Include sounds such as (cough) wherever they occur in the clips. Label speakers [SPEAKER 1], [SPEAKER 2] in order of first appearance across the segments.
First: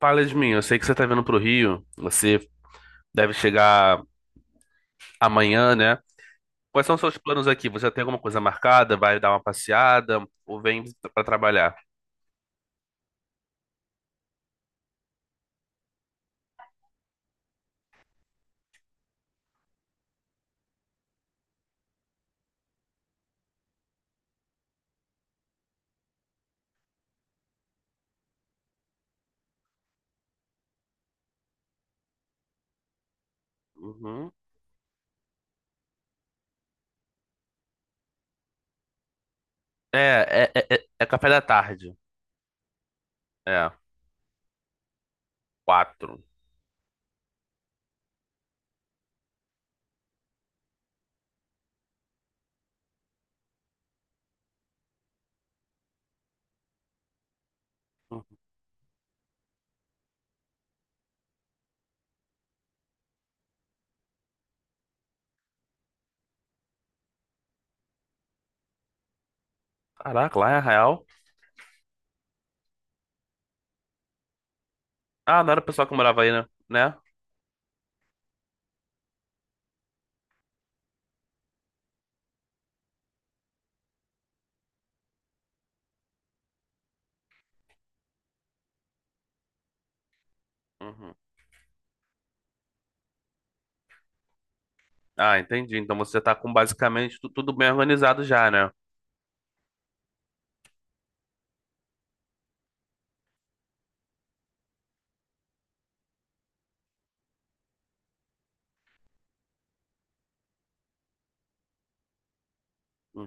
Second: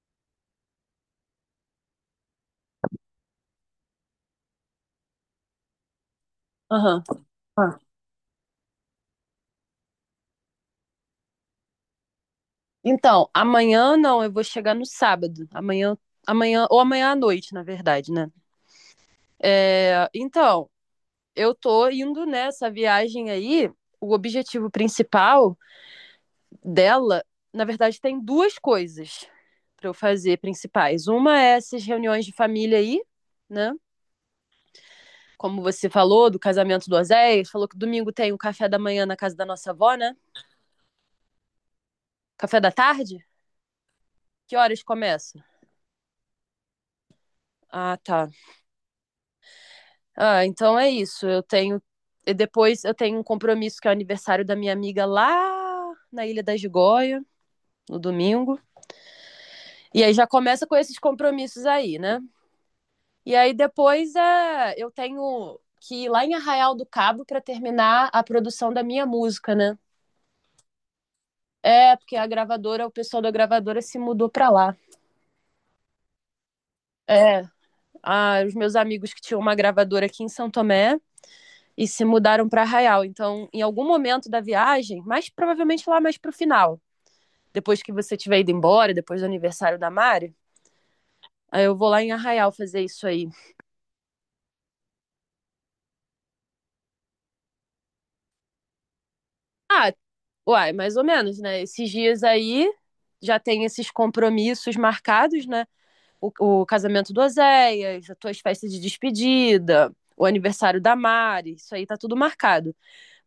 [SPEAKER 1] Fala de mim, eu sei que você tá vindo pro Rio, você deve chegar amanhã, né? Quais são os
[SPEAKER 2] Aham.
[SPEAKER 1] seus planos aqui?
[SPEAKER 2] Ah.
[SPEAKER 1] Você tem alguma coisa marcada? Vai dar uma passeada? Ou vem pra trabalhar?
[SPEAKER 2] Então, amanhã não, eu vou chegar no sábado. Amanhã, amanhã, ou amanhã à noite, na verdade, né? É, então, eu tô indo nessa viagem aí. O objetivo principal dela, na verdade, tem duas coisas para eu fazer principais. Uma é essas reuniões de família aí, né?
[SPEAKER 1] Uhum.
[SPEAKER 2] Como você falou, do casamento do Oséias, falou que domingo tem o café da manhã na casa da nossa avó, né?
[SPEAKER 1] É, é café da tarde.
[SPEAKER 2] Café da tarde?
[SPEAKER 1] É,
[SPEAKER 2] Que horas começa?
[SPEAKER 1] quatro.
[SPEAKER 2] Ah, tá. Ah, então é isso. Eu tenho. E depois eu tenho um compromisso que é o aniversário da minha amiga lá na Ilha da Gigoia, no
[SPEAKER 1] Uhum.
[SPEAKER 2] domingo. E aí já começa com esses compromissos aí, né? E aí depois eu tenho que ir lá em Arraial do Cabo para terminar a produção da minha música, né?
[SPEAKER 1] Caraca, lá é Arraial?
[SPEAKER 2] É, porque a gravadora, o pessoal da gravadora se mudou para lá.
[SPEAKER 1] Ah, não era o pessoal que morava aí, né? Né?
[SPEAKER 2] É, ah, os meus amigos que tinham uma gravadora aqui em São Tomé e se mudaram para Arraial. Então, em algum momento da viagem, mas provavelmente lá mais pro final, depois que você tiver ido embora, depois do aniversário da Mari,
[SPEAKER 1] Uhum.
[SPEAKER 2] aí eu vou lá em Arraial fazer isso aí.
[SPEAKER 1] Ah, entendi. Então você tá com basicamente tudo bem organizado já, né?
[SPEAKER 2] Ah, uai, mais ou menos, né? Esses dias aí já tem esses compromissos marcados, né? O casamento do Oséias, as tuas festas de despedida, o aniversário da Mari, isso aí tá tudo marcado.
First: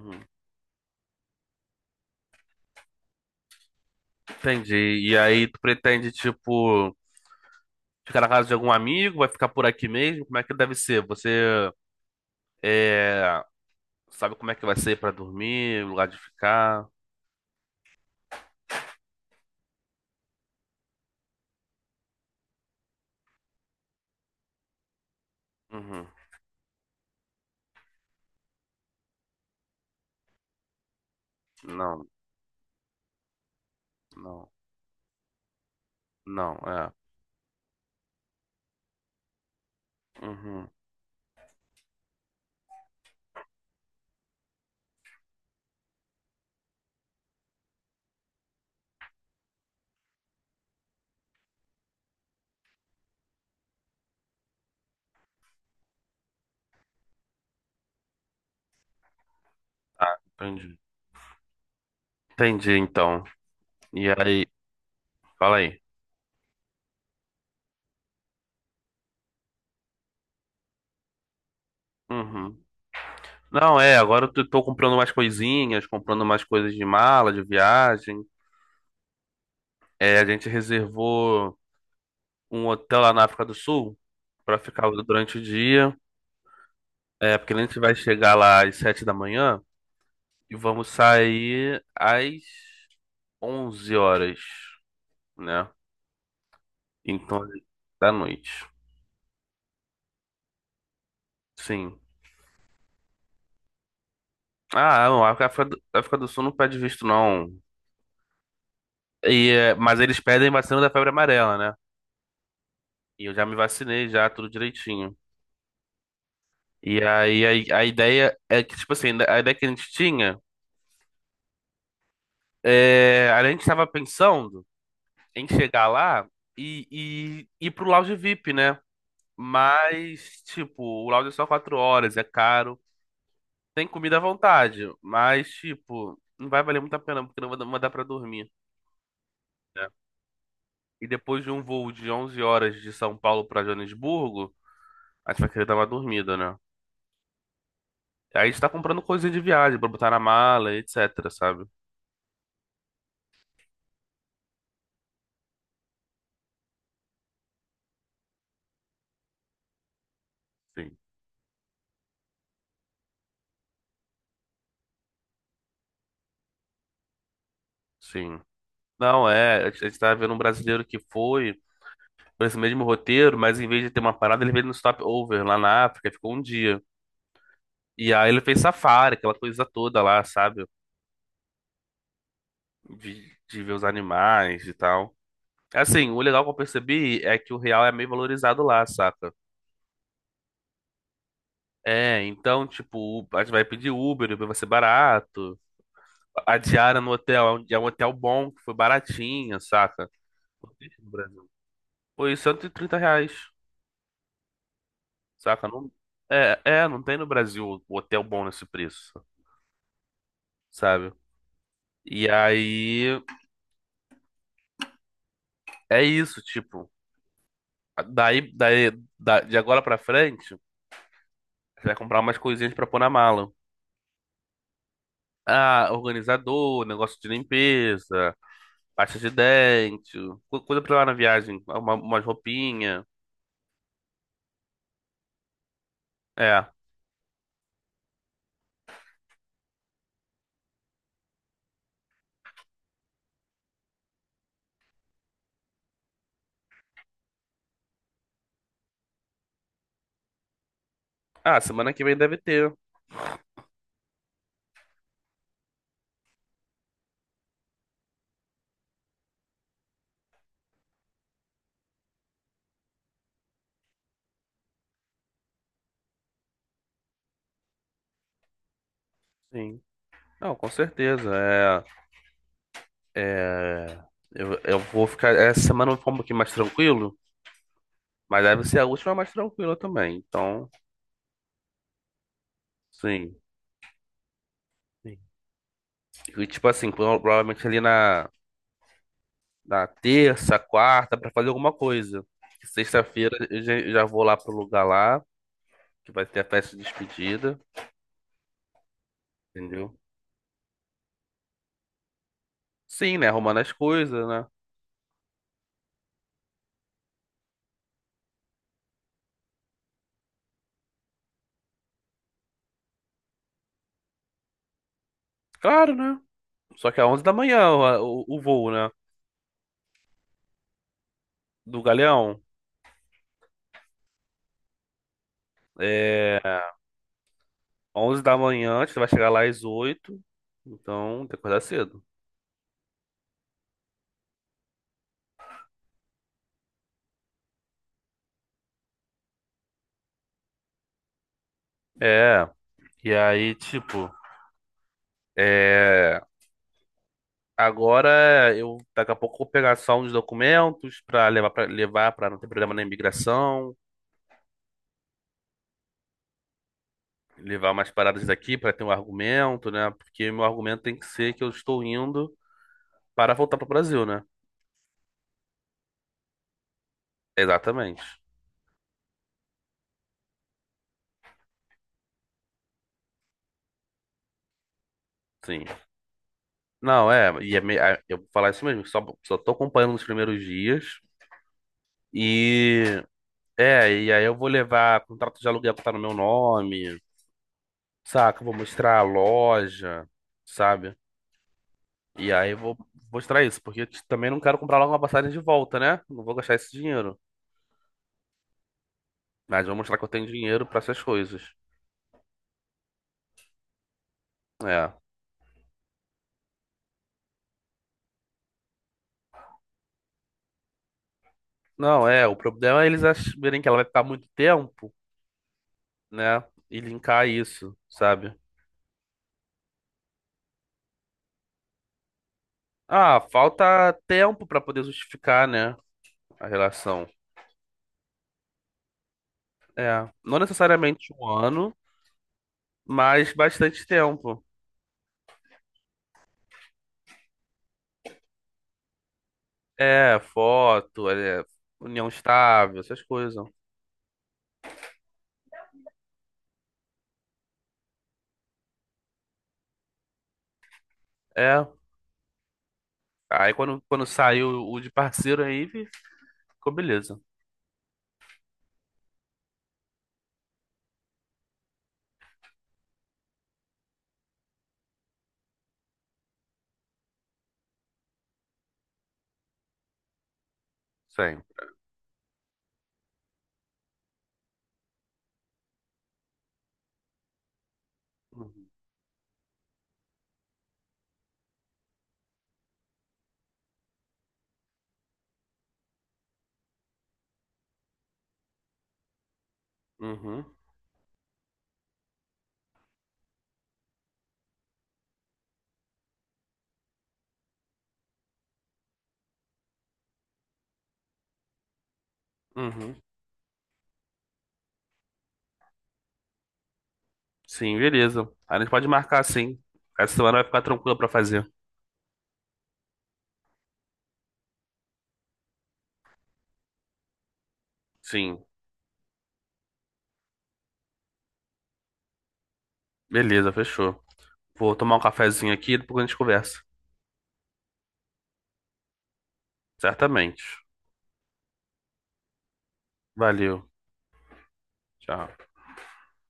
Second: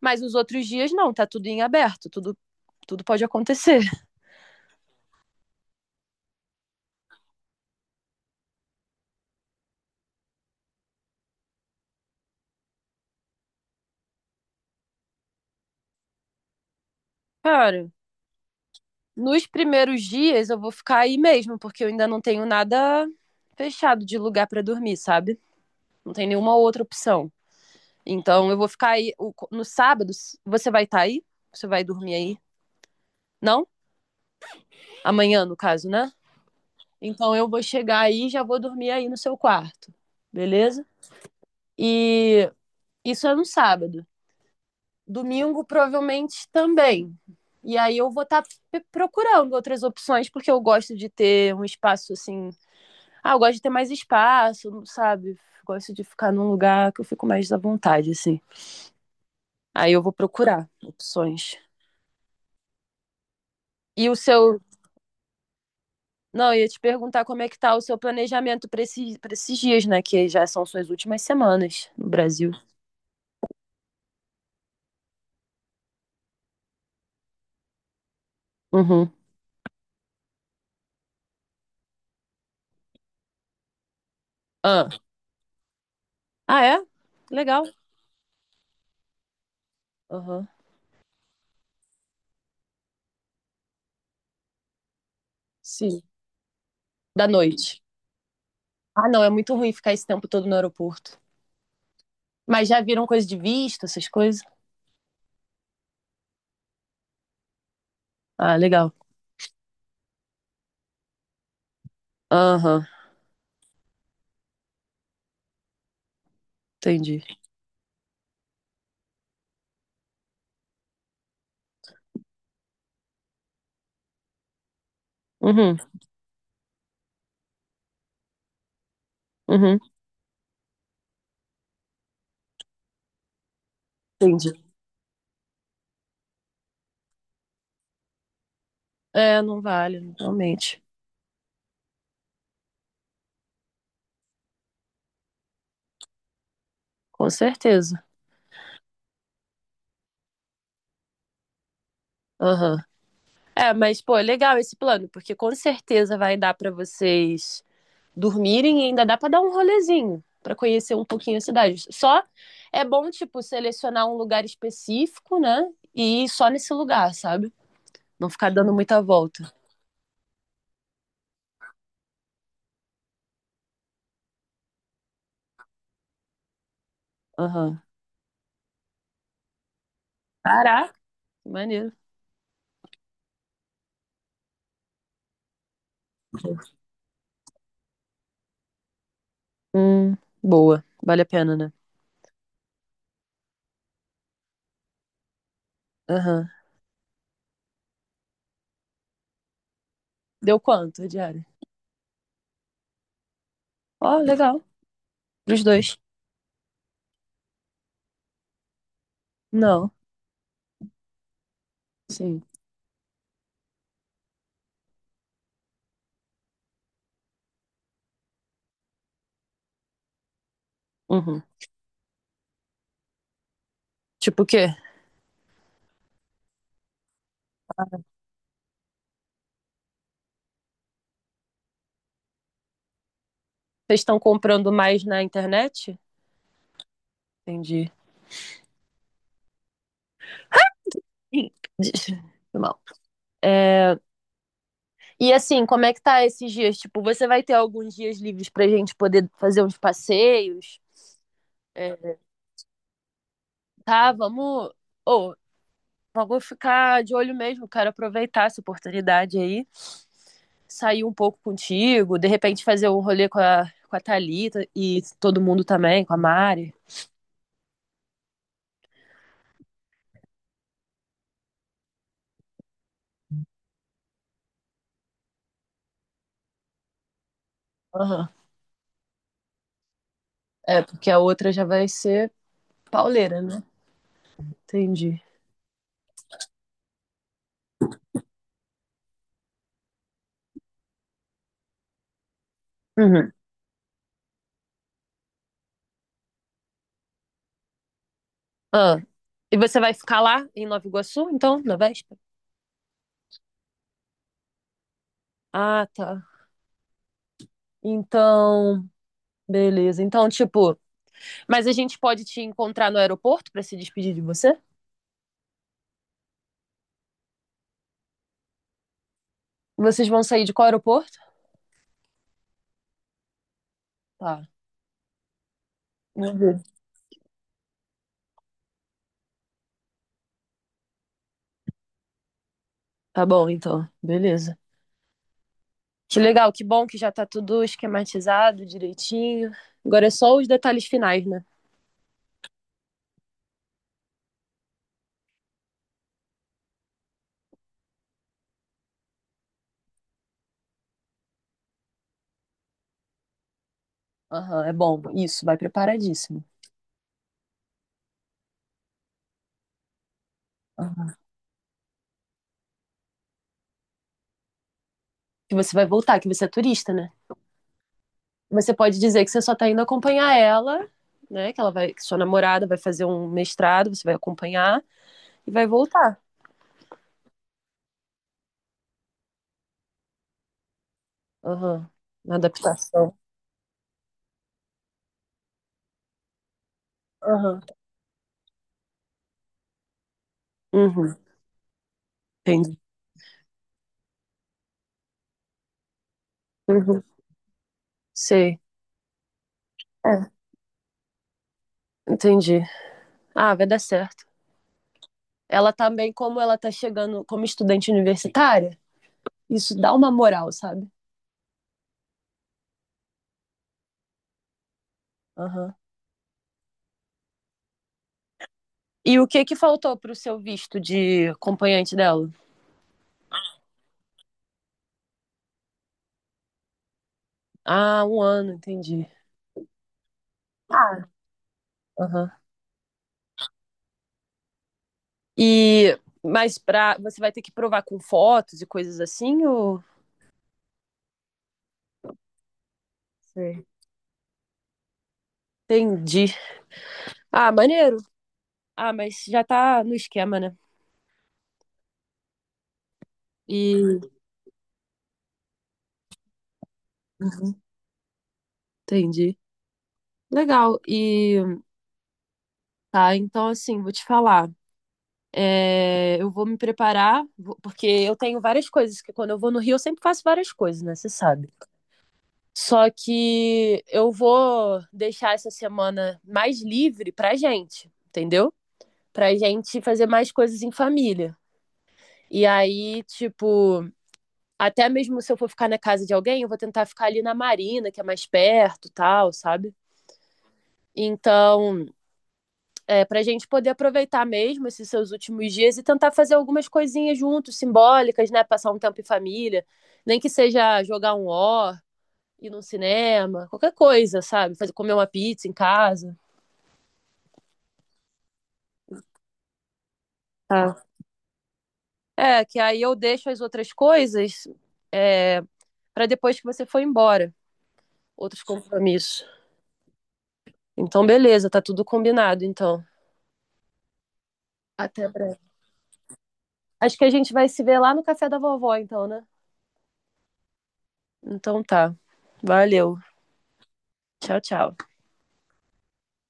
[SPEAKER 2] Mas os outros dias não, tá tudo em aberto, tudo, tudo pode acontecer. (laughs)
[SPEAKER 1] Entendi. E aí tu pretende, tipo, ficar na casa de algum amigo? Vai ficar por aqui mesmo? Como é que deve ser? Você. É, sabe como é que vai ser pra dormir, lugar de ficar?
[SPEAKER 2] Cara, nos primeiros dias eu vou ficar aí mesmo, porque eu ainda não tenho nada fechado de lugar para dormir, sabe?
[SPEAKER 1] Uhum.
[SPEAKER 2] Não tem nenhuma outra opção. Então eu vou ficar aí. No sábado, você vai estar aí? Você vai
[SPEAKER 1] Não,
[SPEAKER 2] dormir aí? Não?
[SPEAKER 1] não,
[SPEAKER 2] Amanhã, no caso, né?
[SPEAKER 1] não, é.
[SPEAKER 2] Então eu vou chegar aí e já vou dormir aí no seu quarto.
[SPEAKER 1] Uhum.
[SPEAKER 2] Beleza? E isso é no sábado. Domingo, provavelmente também. E aí eu vou estar procurando outras opções, porque eu gosto de ter um espaço assim. Ah, eu gosto de ter mais espaço, sabe? Gosto de ficar num lugar que eu fico mais à vontade, assim. Aí eu vou
[SPEAKER 1] Ah,
[SPEAKER 2] procurar
[SPEAKER 1] entendi.
[SPEAKER 2] opções.
[SPEAKER 1] Entendi, então.
[SPEAKER 2] E
[SPEAKER 1] E
[SPEAKER 2] o seu.
[SPEAKER 1] aí, fala aí.
[SPEAKER 2] Não, eu ia te perguntar como é que tá o seu planejamento para para esses dias, né? Que já são suas últimas semanas no Brasil.
[SPEAKER 1] Uhum. Não, é, agora eu tô comprando mais coisinhas, comprando mais coisas de mala, de viagem.
[SPEAKER 2] Uhum.
[SPEAKER 1] É, a gente reservou um hotel lá na África do Sul pra ficar
[SPEAKER 2] Ah,
[SPEAKER 1] durante o dia.
[SPEAKER 2] ah é?
[SPEAKER 1] É, porque a
[SPEAKER 2] Legal.
[SPEAKER 1] gente vai chegar lá às 7 da manhã
[SPEAKER 2] Aham.
[SPEAKER 1] e vamos sair às 11 horas, né?
[SPEAKER 2] Sim. Da
[SPEAKER 1] Então, é
[SPEAKER 2] noite.
[SPEAKER 1] da noite.
[SPEAKER 2] Ah, não, é muito ruim ficar esse tempo todo no aeroporto.
[SPEAKER 1] Sim.
[SPEAKER 2] Mas já viram coisa de visto, essas coisas?
[SPEAKER 1] Ah, não, a África do Sul não pede visto, não.
[SPEAKER 2] Ah, legal.
[SPEAKER 1] E, é, mas eles pedem vacina da febre amarela, né?
[SPEAKER 2] Aham,
[SPEAKER 1] E eu já me vacinei, já, tudo direitinho. E
[SPEAKER 2] entendi.
[SPEAKER 1] aí a ideia é que, tipo assim, a ideia que a gente tinha, é, a gente estava pensando em
[SPEAKER 2] Uhum,
[SPEAKER 1] chegar lá e, e ir pro lounge VIP, né?
[SPEAKER 2] uhum,
[SPEAKER 1] Mas, tipo, o lounge é só 4 horas, é caro. Tem comida à
[SPEAKER 2] entendi.
[SPEAKER 1] vontade, mas, tipo, não vai valer muito a pena, porque não vai mandar pra dormir,
[SPEAKER 2] É, não
[SPEAKER 1] né?
[SPEAKER 2] vale, realmente.
[SPEAKER 1] E depois de um voo de 11 horas de São Paulo pra Joanesburgo, a gente vai querer dar uma dormida, né?
[SPEAKER 2] Com certeza.
[SPEAKER 1] Aí a gente tá comprando coisinha de viagem pra botar na mala, etc, sabe?
[SPEAKER 2] Aham. É, mas, pô, é legal esse plano, porque com certeza vai dar pra vocês dormirem e ainda dá para dar um rolezinho, para conhecer
[SPEAKER 1] Sim,
[SPEAKER 2] um pouquinho a cidade. Só é bom, tipo, selecionar um lugar específico, né? E ir só nesse lugar, sabe? Não
[SPEAKER 1] sim.
[SPEAKER 2] ficar dando muita
[SPEAKER 1] Não,
[SPEAKER 2] volta.
[SPEAKER 1] é, a gente tá vendo um brasileiro que foi por esse mesmo roteiro, mas em vez de ter uma parada, ele veio no stopover lá na África, ficou um dia.
[SPEAKER 2] Aham.
[SPEAKER 1] E aí ele fez safari, aquela coisa toda lá, sabe?
[SPEAKER 2] Caraca, maneiro.
[SPEAKER 1] De ver os animais e tal. Assim, o legal que eu percebi é que o real é meio valorizado lá, saca?
[SPEAKER 2] Hum, boa. Vale a pena, né?
[SPEAKER 1] É, então, tipo, a gente vai pedir Uber, Uber vai ser barato.
[SPEAKER 2] Aham.
[SPEAKER 1] A diária no hotel é um hotel bom, que foi baratinha, saca?
[SPEAKER 2] Deu
[SPEAKER 1] Não tem
[SPEAKER 2] quanto a
[SPEAKER 1] no
[SPEAKER 2] diária?
[SPEAKER 1] Brasil. Foi R$ 130,
[SPEAKER 2] Ó, legal. Pros
[SPEAKER 1] saca?
[SPEAKER 2] dois.
[SPEAKER 1] Não, é, não tem no Brasil o hotel bom nesse preço,
[SPEAKER 2] Não.
[SPEAKER 1] sabe? E
[SPEAKER 2] Sim.
[SPEAKER 1] aí, é isso, tipo. Daí, de agora pra frente,
[SPEAKER 2] Uhum.
[SPEAKER 1] você vai comprar umas coisinhas pra pôr na mala.
[SPEAKER 2] Tipo o quê?
[SPEAKER 1] Ah, organizador, negócio de limpeza, pasta de dente, coisa pra lá na viagem, umas roupinhas.
[SPEAKER 2] Vocês estão comprando mais na internet?
[SPEAKER 1] É.
[SPEAKER 2] Entendi. Ih, (laughs) Foi mal. É, e assim, como é que tá esses dias? Tipo, você vai ter alguns dias livres pra gente poder fazer uns passeios?
[SPEAKER 1] Ah, semana que
[SPEAKER 2] É,
[SPEAKER 1] vem deve ter.
[SPEAKER 2] tá, vamos. Ô, vamos ficar de olho mesmo, quero aproveitar essa oportunidade aí, sair um pouco contigo, de repente fazer um rolê com a Thalita e todo mundo também, com a Mari.
[SPEAKER 1] Sim. Não, com certeza. É, eu vou ficar. Essa semana eu vou ficar um pouquinho mais tranquilo,
[SPEAKER 2] Aham.
[SPEAKER 1] mas deve ser a última mais tranquila também. Então,
[SPEAKER 2] É, porque a outra já vai ser
[SPEAKER 1] sim.
[SPEAKER 2] pauleira, né?
[SPEAKER 1] Sim.
[SPEAKER 2] Entendi.
[SPEAKER 1] E tipo assim, provavelmente ali na terça, quarta, pra fazer alguma coisa.
[SPEAKER 2] Uhum.
[SPEAKER 1] Sexta-feira eu já vou lá pro lugar lá, que vai ter a festa de despedida,
[SPEAKER 2] Ah, e você vai
[SPEAKER 1] entendeu?
[SPEAKER 2] ficar lá em Nova Iguaçu, então, na véspera?
[SPEAKER 1] Sim, né? Arrumando as coisas, né?
[SPEAKER 2] Ah, tá. Então, beleza. Então, tipo, mas a gente pode te encontrar no aeroporto pra se despedir de você?
[SPEAKER 1] Claro, né? Só que é 11 da manhã o voo, né?
[SPEAKER 2] Vocês vão sair de qual aeroporto?
[SPEAKER 1] Do Galeão.
[SPEAKER 2] Tá.
[SPEAKER 1] É.
[SPEAKER 2] Meu.
[SPEAKER 1] 11 da manhã, você vai chegar lá às 8, então tem que acordar cedo.
[SPEAKER 2] Tá bom, então. Beleza. Que legal, que bom que já tá tudo esquematizado direitinho. Agora é só os detalhes finais, né?
[SPEAKER 1] É, e aí, tipo, é, agora eu daqui a pouco vou pegar só uns documentos pra levar para não ter problema na imigração,
[SPEAKER 2] Aham, é bom. Isso, vai preparadíssimo.
[SPEAKER 1] levar umas paradas daqui pra ter um argumento, né? Porque meu argumento tem que
[SPEAKER 2] Aham.
[SPEAKER 1] ser que eu estou indo para voltar pro Brasil, né?
[SPEAKER 2] Que você vai voltar, que você é turista, né?
[SPEAKER 1] Exatamente.
[SPEAKER 2] Você pode dizer que você só tá indo acompanhar ela, né? Que ela vai, que sua namorada vai fazer um mestrado, você vai acompanhar e
[SPEAKER 1] Sim.
[SPEAKER 2] vai voltar.
[SPEAKER 1] Não, é, e é, eu vou falar isso mesmo, só tô acompanhando nos primeiros dias.
[SPEAKER 2] Aham. Na
[SPEAKER 1] E
[SPEAKER 2] adaptação.
[SPEAKER 1] É, e aí eu vou levar contrato de aluguel que tá no meu nome,
[SPEAKER 2] Aham.
[SPEAKER 1] saca? Eu vou mostrar a loja, sabe?
[SPEAKER 2] Uhum.
[SPEAKER 1] E aí eu vou
[SPEAKER 2] Entendi.
[SPEAKER 1] mostrar isso, porque eu também não quero comprar logo uma passagem de volta, né? Não vou gastar esse
[SPEAKER 2] Uhum.
[SPEAKER 1] dinheiro.
[SPEAKER 2] Sei.
[SPEAKER 1] Mas vou mostrar que eu tenho
[SPEAKER 2] É.
[SPEAKER 1] dinheiro pra essas coisas.
[SPEAKER 2] Entendi. Ah, vai dar certo.
[SPEAKER 1] É.
[SPEAKER 2] Ela também, como ela tá chegando como estudante universitária, isso dá uma moral, sabe?
[SPEAKER 1] Não, é, o problema é eles verem que ela vai ficar muito tempo,
[SPEAKER 2] Aham.
[SPEAKER 1] né? E linkar isso, sabe?
[SPEAKER 2] E o que que faltou pro seu visto de acompanhante dela?
[SPEAKER 1] Ah, falta tempo pra poder justificar, né? A relação.
[SPEAKER 2] Ah, um ano, entendi.
[SPEAKER 1] É, não
[SPEAKER 2] Ah,
[SPEAKER 1] necessariamente um ano,
[SPEAKER 2] aham.
[SPEAKER 1] mas bastante tempo.
[SPEAKER 2] E, mas pra, você vai ter que provar com fotos e coisas assim, ou...
[SPEAKER 1] É, foto, união estável, essas coisas.
[SPEAKER 2] sei. Entendi. Ah, maneiro. Ah, mas já tá no esquema, né?
[SPEAKER 1] É. Aí quando,
[SPEAKER 2] E.
[SPEAKER 1] quando saiu o de parceiro aí, ficou beleza.
[SPEAKER 2] Uhum, entendi. Legal. E tá, então assim, vou te falar. É, eu vou me preparar, porque eu tenho várias coisas, que quando eu vou no Rio eu sempre faço várias coisas, né? Você
[SPEAKER 1] Sim.
[SPEAKER 2] sabe. Só que eu vou deixar essa semana mais livre pra gente, entendeu?
[SPEAKER 1] Uhum.
[SPEAKER 2] Pra gente fazer mais coisas em família. E aí, tipo, até mesmo se eu for ficar na casa de alguém, eu vou tentar ficar ali na Marina, que é mais perto, tal, sabe?
[SPEAKER 1] Uhum.
[SPEAKER 2] Então, é, para a gente poder aproveitar mesmo esses seus últimos dias e tentar fazer algumas coisinhas juntos, simbólicas, né? Passar um tempo em família, nem que seja jogar um ó, ir no
[SPEAKER 1] Uhum.
[SPEAKER 2] cinema, qualquer coisa, sabe? Fazer, comer uma pizza em casa.
[SPEAKER 1] Sim, beleza. A gente pode marcar sim. Essa semana vai ficar
[SPEAKER 2] Tá.
[SPEAKER 1] tranquila pra fazer.
[SPEAKER 2] É, que aí eu deixo as outras coisas é, para depois que você for embora, outros
[SPEAKER 1] Sim.
[SPEAKER 2] compromissos. Então, beleza, tá tudo combinado, então.
[SPEAKER 1] Beleza, fechou. Vou tomar um
[SPEAKER 2] Até breve.
[SPEAKER 1] cafezinho aqui e depois a gente conversa.
[SPEAKER 2] Acho que a gente vai se ver lá no café da vovó, então, né?
[SPEAKER 1] Certamente.
[SPEAKER 2] Então tá. Valeu.
[SPEAKER 1] Valeu.
[SPEAKER 2] Tchau, tchau.
[SPEAKER 1] Tchau.